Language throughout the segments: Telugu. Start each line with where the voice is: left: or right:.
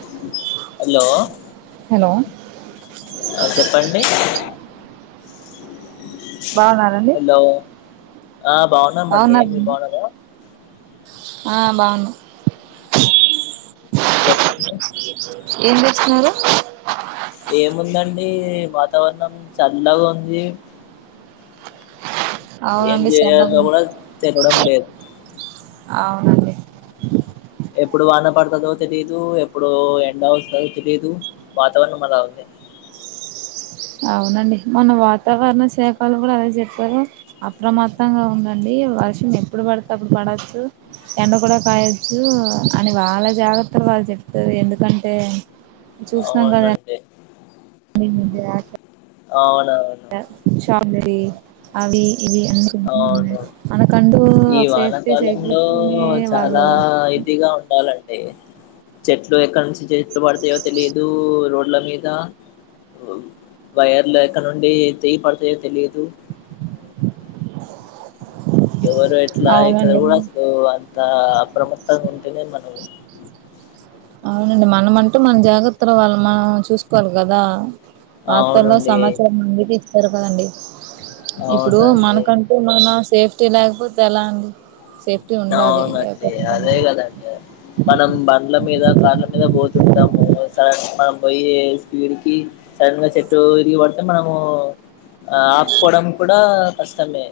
left: ల్ హలో
right: హలో
left: ఆ చెప్పండి
right: బావున్నారండి
left: హలో ఆ బావున్నామండి మీరు బావున్నారా
right: ఆ బావునం ప్ చ్ ల్
left: చెప్పండి
right: ఏం జేస్తున్నారు
left: ఏముందండి వాతావర్ణం చల్లగుంది ఏమ్
right: అవునండి చాలా
left: చేయల్నో కూడా తెలవడం లేదు
right: అవునండి
left: ఎప్పుడు వాన పడ్తదో తెలిదు ఎప్పుడు ఎండ వోస్తుంద్ తెలిదు వాతావర్ణం అలా ఉంది
right: అవునండి మొన్న వాతావర్ణ శాకొలు కూడా అదే జేప్పారు అప్రమత్తంగా ఉండండి వర్షం ఎప్పుడు పడిత్ అప్పుడు పడచ్చు ఎండ కూడా కాయచ్చు అని వాళ జాగ్రత్తలు వాళ్ళు చెప్తారు ఎందుకంటే చూసినాం కదా
left: అవునండి
right: ము మ్ ధ్యా క్
left: అవున్
right: హ్ చ కొందరి అవి ఇది అందుకుంటనే ఉంది
left: అవును
right: మనకంటూ
left: ఈ
right: ఒక సేఫ్టీ
left: వానాకాలంలో
right: సెక్యూరిటీని వాళ్ళు
left: డి చెట్లు ఎక్నుంచి చెట్లు పడ్తాయో తెలిదు రోడ్ల మీద వ్ వైర్లు ఎక్కడ నుండి తెగి పడ్తాయో తెలిదు ఎవరు ఎట్లా ఇక్కడ కూడా
right: అవునండి
left: అస్సలు అంతా అప్రమత్తంగా ఉంటేనే మనమ్
right: అవునండి మనమంటూ మన్ జాగ్రత్తలు వాళ్ళు మనం చూస్కోవాలి గదా పాతలో
left: అవునండి
right: సమాచారం మాంగతే జరగధండి ఇప్పుడు
left: అవునండి
right: మనకంటే మనా సేఫ్టీ లేకపోతే ఎలా అండి సేఫ్టీ ఉండాలి ఏ
left: అవునండి అదే
right: ఖచ్చితంగా
left: కదండి మనం బ బండ్ల మీద కార్ల మీద పోతుంటాము సడన్ మనం పోయే స్పీడ్ కి సడన్ గా చెట్టు విరిగి పడితే మనము ఆ ఆపుకోవడం కూడా ఆ కష్టమే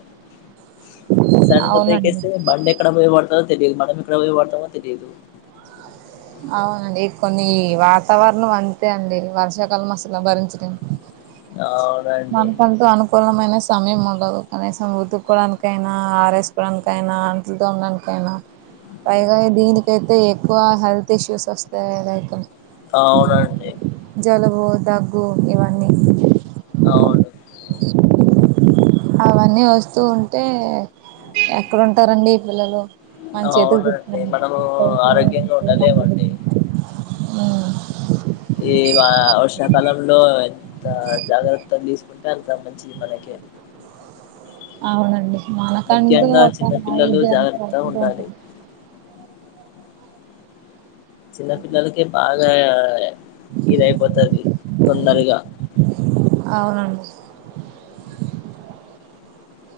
left: సడెన్ గా బ్రేక్
right: అవునండి
left: ఏస్తే బండి పడుతందో తెలియదు మనం ఇక్కడ పో పడతాందో తెలిదు
right: అవునండి కొన్ని వాతావరణం అంతే అండి వర్షాకాలం అసలు భరించడం
left: అవునండి
right: మనకంటూ అనుకూలమైన సమయం ఉండదు కనీసం ఉతుకోవడానికైనా ఆరేసుకోవడానికైనా అంటలు తోమాడానీకైనా పైగా దీనికైతే ఎక్కువ హెల్త్ ఇష్యూస్ వస్తాయి లైక్
left: అవునండి
right: బు దగ్గు ఇవన్నీ
left: అవును
right: స అవన్నీ వస్తూ ఉంటే ఎక్కడ ఉంటారండి పిల్లలు మన చేతికి
left: అవునండి
right: చుట్టారు
left: మనము ఆరోగ్యంగా ఉండలేమండి
right: ఊ
left: ఈ వ వర్షాకాలంలో జాగ్రత్తలు తీస్ అంత మంచిది మనకి
right: అవునండి మనకంటూ
left: ముఖ్యంగా
right: ఒక
left: చిన్నపిల్లలు
right: ఐదు
left: జాగ్రత్తగా
right: చకుంటూ
left: ఉండాలి
right: ఉంటుంది
left: చిన్న పిల్లలకే బాగా ఇది అయిపోతుంది తొందరగా
right: అవునండి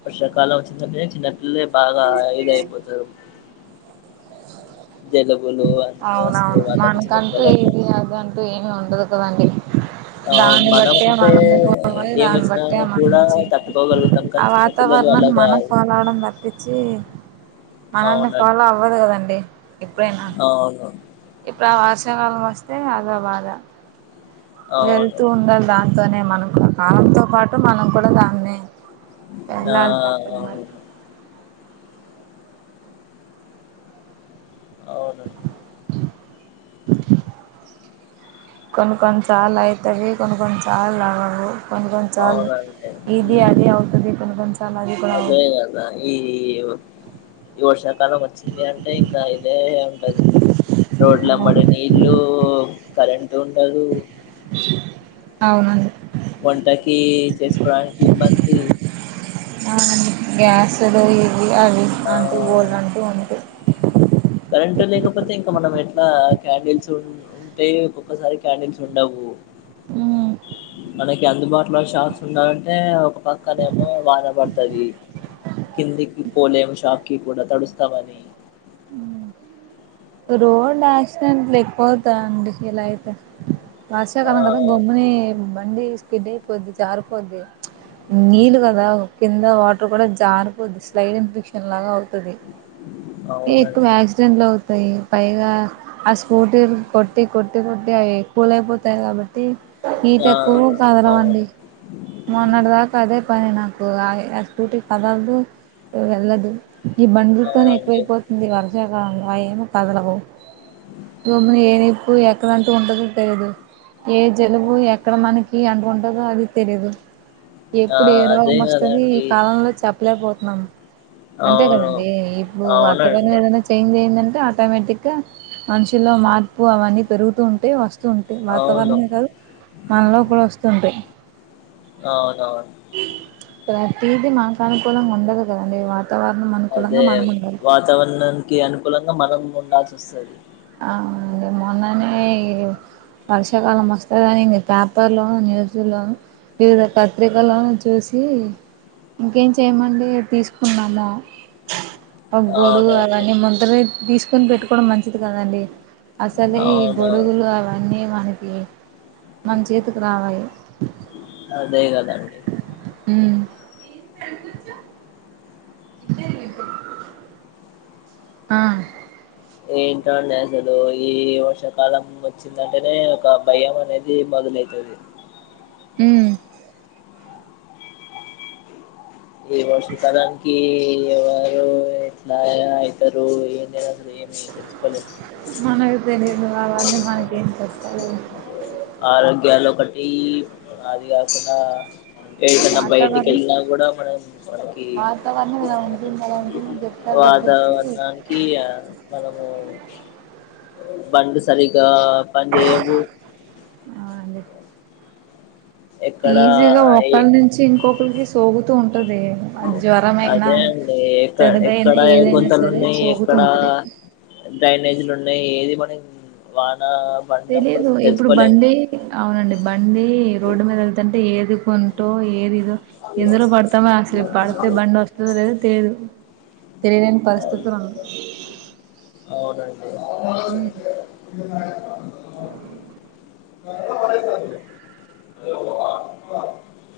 left: వర్షాకాలం వచ్చిందంటే చిన్న పిల్ల లే బాగా ఇదయిపోతురు అన్నీ వస్తాయి
right: అవునవును
left: వాళ్ళకి
right: మాన్కంటూ
left: చిన్నపిల్లలకి
right: ఇది ఆది అని అంటూ ఏమి ఉండదు భ అండి
left: అవును
right: దాన్ని
left: మనం
right: బట్టి
left: అంటే
right: మనమే పోవాలి దాన్ని
left: ఏమొచ్చినా
right: బట్టి
left: కూడా
right: మనమే చేయాలి
left: తట్టుకోగలుగుతాం కానీ
right: ఆ
left: చిన్నపిల్లలు అలా
right: వాతావరణాన్ని మనం
left: కాదు
right: పోలావడం తప్పించి మనల్ని
left: అవునండి
right: ఫాలో అవ్వదు కదండి
left: అవును
right: వార్షకాల వస్తే అదో బాద
left: అవును
right: వెళ్తూ ఉండాలి దాంతోనే మనం కాలంతో పాటు మనం కూడా దాన్నే
left: ఆ
right: ఎల్లాలి తప్పదు
left: అవును
right: మరి
left: అవునండి
right: కొనీ కొన్నిసార్లు అవుతయికొన్ని కొన్నిసార్లు ఆవవు కొన్ని కొన్నిసార్లు
left: అవునండి
right: ఇది అదిే
left: హ్మ్
right: అవుతది కొన్ని కొన్నిసార్లు అది కూడా
left: అదే
right: అవదు
left: కదా ఈ ఈ వర్షాకాలం వచ్చింది అంటే ఇంకా ఇదే ఉంటది రోడ్లంబడి
right: అవునండి
left: నీళ్ళు కరెంట్ ఉండదు
right: అవునండి
left: వంటకి చేసుకోడానికి ఇబ్బంది
right: ఆ గ్యాసులు అవి అవి
left: ఆ
right: అంటూ గోల్ అంటూ ఉంటయి
left: కరెంట్ లేకపోతే ఇంకా మనం ఎట్లా క్యాండిల్స్ ఉ ఉంటే ఒక్కొక్కసారి క్యాండిల్స్ ఉండవు మనకి అందుబాటులో అట్లో షాక్స్ ఉండాలంటే ఒక పక్కనే ఏమో వాన పడుతది కిందికి పోలేము షాక్కిి కూడా తడుస్తామని
right: ఉ రోడ్ యాక్సిడెంట్ లేకపోతా అండి ఇలా అయితే
left: ఆ
right: వర్షాకాలం కదా గమ్ముని బండి కిడయిపోద్ది జారిపోద్ది నీళ్లు కదా కింద వాటర్ కూడా జారిపోద్ది స్లైడ్ ఇన్ఫెక్షన్ లాగా అవు తది ఎక్కువ
left: అవునండి
right: యాక్సిడెట్లవుత యి పైగా ఆ స్కూటీలు కొట్టి కొట్టి కొట్టి అవి కూల్ అయిపోతాయి కాబట్టి హీట్
left: ఆ
right: ఎక్కువు కదలవండి
left: అవును
right: మొన్నటి దాక అదే పని నాకు ఆ స్కూటీ కదలదు వెళ్ళదు ఈ
left: ఆ
right: బండిలతోనే
left: అండి
right: ఎక్కువైపోతుంది వర్షాకాలంలో అయేమో కదలవు భూముని ఏ నిప్పు ఎక్కడ అంటూ ఉంటుందో తెలియదు ఏ జలుబు ఎక్కడ మనకి అంటూకుంటదో అది తేలిదు
left: ఆ
right: ఎప్పుడు ఏ
left: అదే
right: రోగం వస్తుది ఈ
left: కదండి
right: కాలంలో చెప్పలేకపోతు మ అంతే
left: అవును
right: కదండి ఇప్పుడు వాతావరణం
left: అవునండి
right: ఏదైనా చేంజ్ అయందంటె తే ఆటోమేటిక్ గా మనుషుల్లో మార్పు అవన్నీ పెరుగుతూ ఉంటాయి వస్తు స్తుంటాయి
left: అవును
right: వాతావరణమే కాదు మనలో కూడా వస్తుంటాయి
left: అవునవును
right: ప్రతీదీ మాకు అనుకూలంగా ఉండదు కదండి వాత్
left: అయితే వాతావరణానికి అనుకూలంగా మనం ఉండాల్సి వస్తది
right: అవును మొన్ననే వర్షాకాలం వస్తదని నేను పేపర్లోను న్యూస్లోను వివిధ పత్రికల్లోను చూసి ఇంకేం చేయమండి తీసుకున్నాము ఒగ్ గోడుగు
left: అవునండి
right: అవన్నీ ముందరే తీసుకొని పెట్టుకోవడం మంచి కదండి అసలే ఈ
left: అవునవును
right: గొడుగులు అవన్నీ అందుకే మన్ చేతుకి రావాయ్
left: అదే కదండి
right: ఉమ్ [unintelligible] అ
left: ఏంటో అండి అసలు ఈ వర్షాకాలం వచ్చిందంటేనే ఒక భయం అనేది మొదలైతది
right: ఉమ్
left: ఈ వర్షకలనికీ ఎవరూ ఎట్లా అయితరు ఏం చెయ్యలో ఏమి తెలుసుకోలేం
right: మనకు తెలియదు అవన్నీ మనకేం చెప్తారు
left: ఆరోగ్యలు ఒకట్ ఈ అది కాకుండ
right: ఇప్పుడు
left: ఏటన్న బయటికి
right: వాతావరణం
left: ఎల్లినాగూడ మనకి
right: వాతావరణం ఇలా ఉంటుంది అలా ఉంటుందని చెప్తారు తప్పించి
left: వాతావరణానికి ఆ మనము బండి సరిగా పంజేయవు
right: అవునండి ఈజీగా
left: ఏ
right: ఒకల్నించీ నుంచి ఇంకొకళ్కి సోగు తున్ టుది అది జ్వరమైన
left: అదే అండి ఎక్క
right: జలుబైన
left: ఎక్కడ గుంతలు
right: ఏదైనాసరే సోగుతుంటది
left: డ్రైనేజ్లు ఉన్నాయి ఏది మనకి వా
right: తెలిదు ఇప్పుడు బండి అవునండి బండి రోడ్డు మీద వెళ్తుంటే ఏది కొంటో ఏది ఎందులో పడతామ అసలు పడితే బండి వస్తుందో లెదో తెలిదు తెలియలేని పరిస్థితుల్లో ఉన్నం ఉం
left: అవునండి [unintelligible]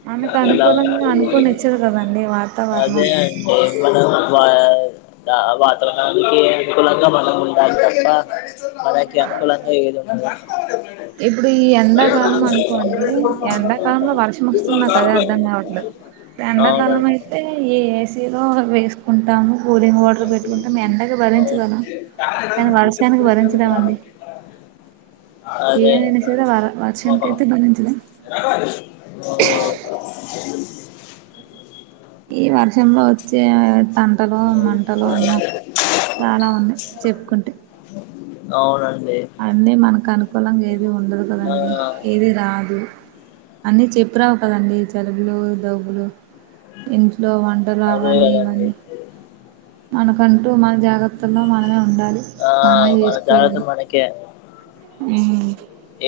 right: మనకు
left: హలో
right: అనుకూలంగా అనుకోని ఇచ్చదు కదండి
left: అదే
right: వాతావరణం
left: అండి మన వా ద వాతావరణానికి అనుకూలంగా మనం ఉండాలి తప్ప మనకి అనుకూలంగా ఏది ఉండదు
right: ఇప్పుడు ఈ ఎండాకాలం అనుకోండి
left: [unintelligible]
right: అదే అర్థం కావట్లేద్
left: అవునండి అవును
right: ఎదో [inaudible] వేసుకుంటాము కూలింగ్ వాటర్ పెట్టుకుంటామ్ ఎండకి భరించగలం కానీ వర్షానికి భరించ
left: అదే
right: ఏమైనా
left: కదా
right: సరే వర వర్షానికైతే
left: ఒక్కడు
right: భరించలేం
left: [unintelligible]
right: ఈ వర్షంలో వచ్చే తంటలో మంటలో ఉన్నాం చానా ఉంది చెప్పుకుంటే
left: అవునండ్
right: అన్ని మనకనుకూలంగా ఏది ఉండదు కదా అండి
left: ఆ
right: ఏది రాదు అన్నీ చెప్పి రావు కదండి జలుబులు దగ్గులు ఇంట్లో వంటలు
left: అదే
right: అవన్నీ
left: కదండి
right: ఇవన్నీ మనకంటూ మన్ జాగ్ జాగత్తలో మనమే ఉండాలి
left: ఆ
right: మనమే
left: మన జాగ్రత్త
right: చూసుకోవాలి
left: మనకే
right: హ్మ్మ్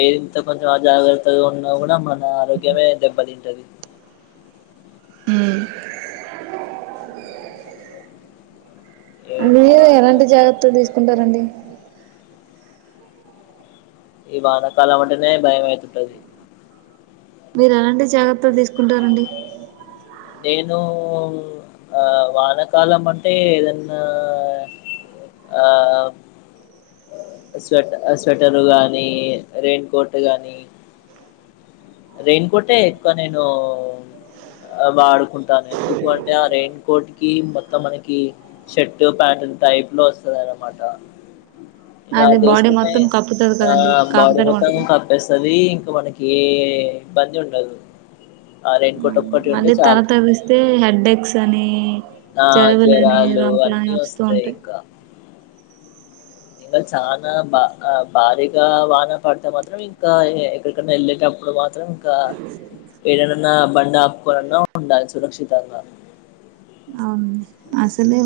left: ఇంత కొంచెం అజాగ్రత్తగా ఉన్నా కూడా మన ఆరోగ్యమే దెబ్బతింటది
right: హ్మ్మ్
left: ఏంటో
right: మీరు
left: అండి
right: ఎలాంటి
left: అసలు
right: జాగ్రత్తలు తీసుకుంటారండి
left: ఈ వానాకాలం అంటనే భయమైతుంటాది.
right: మీరు ఎలాంటి జాగ్రత్తలు తీసుకుంటారండి
left: నేను ఆ వానకాలం అంటే ఏదన్నా ఆ స్వేట్ స్వెటరు గానీ రెయిన్ కోట్ గాని రెయిన్ కోటే ఎక్కువ నేను ఆ వాడుకుంటాను ఎందుకు అంటే ఆ రెయిన్ కోట్ కి మొత్తం మనకి షర్టు ప్యాంట్ టైప్ లో వస్తాదాన్నామాట ఇకా
right: అది బాడీ
left: అదేసుకుంటే
right: మొత్తం కప్పుతది
left: ఆ
right: కదండి
left: బాడీ
right: కాపుదల
left: మొత్తం
right: ఉంటది
left: కప్పేస్తాది ఇంకా మనకి ఏ ఇబ్బంది ఉండదు ఆ రేన్కోట్ అప్
right: మళ్ళీ తరతరిస్తే హెడ్డెక్స్ అని
left: ఆ
right: జలుబులని
left: జ్వరాలు
right: రొంపులని
left: అన్నీ
right: వస్తూ
left: వస్తాయి
right: ఉంటాయి
left: ఇంకా ఇంకా చానా బా ఆ భారీగా వాన పడితే మాత్రం ఇంకా ఎక్కడికన్నా వెళ్ళేటప్పుడు మాత్రం మాత్రం ఇంకా ఏదనను ఆ బండ ఆపుకోలన్నా ఉండాలి సురక్షితంగా
right: అవున్లే అసలే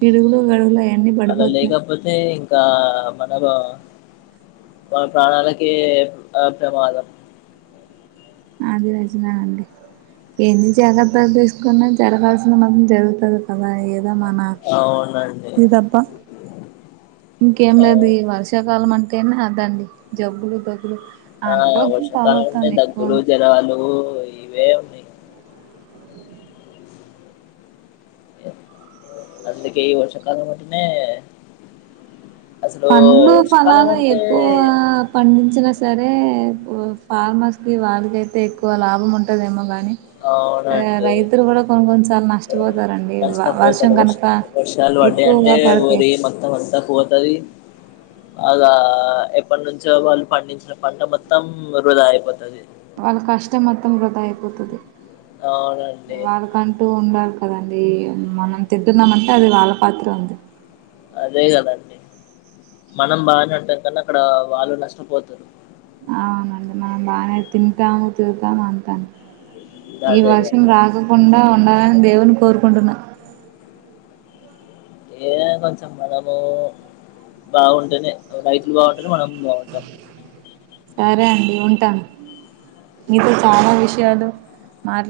right: పిడుగులు గడుగులు అవన్నీ
left: అలా
right: పడిపోతున్నాయి
left: లేకపోతే ఇంక్ ఇకా మనము వాళ్ల ప్రాణాలకి ఆ ప్రమాదం
right: అది [inaudible] అండి ఎన్ని జాగ్రత్తలు తీసుకున్నా జరగాల్సిన్ది మాత్రం జరుగుతాది కదా ఏ ఎమన్న
left: అవునండి
right: ఇద్ తప్ప ఇంకేం లేదు ఈ
left: అవును
right: వర్షాకాలం అంటే ఇంకేం రాద్దా అండి జబ్బులు దబ్బులు
left: ఆ వర్షాకాలం ఉంటాయి దగ్గులు జలు దగ్గులు ఇవే ఉన్నాయి అందుకే ఈ వర్షకాలం అంటేనేే
right: పండ్లు ఫలాలు ఎక్కువ పండించినా సరే అయితే ఫార్మర్స్ కి వారికైతే ఎక్కువగా లాభం ఉంటదేమో గా ఆ
left: అవునండి
right: రైతులు కూడా కొన్ని కొన్నిసార్లు నష్టపోతారండి వర్షం
left: నష్టపోతారు వర్ష
right: కనుక
left: వర్షాలు
right: ఎక్కువగా పడితే
left: మొత్తం అంతా టది వరి అలా ఎప్పటి నుంచో వాళ్ళు పండించిన పంట మొత్తం వృధా అయిపోతది
right: వాళ్ళ కష్టం మొత్తం వృధా అయిపోతది
left: అవునండి
right: వాళ్ళ కంటూ ఉండాలి కదా అది మనం తింటున్నామంటే అది వాళ్ళ ఫలితమే
left: అదే కదండి మనం బాగానే ఉంటాం కానీ అక్కడ వాళ్ళు నష్టపోతారు
right: అవునండి మనం బానే తింటాము తిరుగుతాము అంత ఈ
left: అదే
right: వర్షం
left: కదా
right: రాగకుండా మనం దేవున్ని కోరుకుంటున్నాం
left: ఏదైన కొంచెం మనము బాగుంటేనే రైతులు బాగుంటేనే మనం బాగుంటాం
right: సరే అండి ఉంటాను మీతో చాలా విషయాలు మాట్లాడ్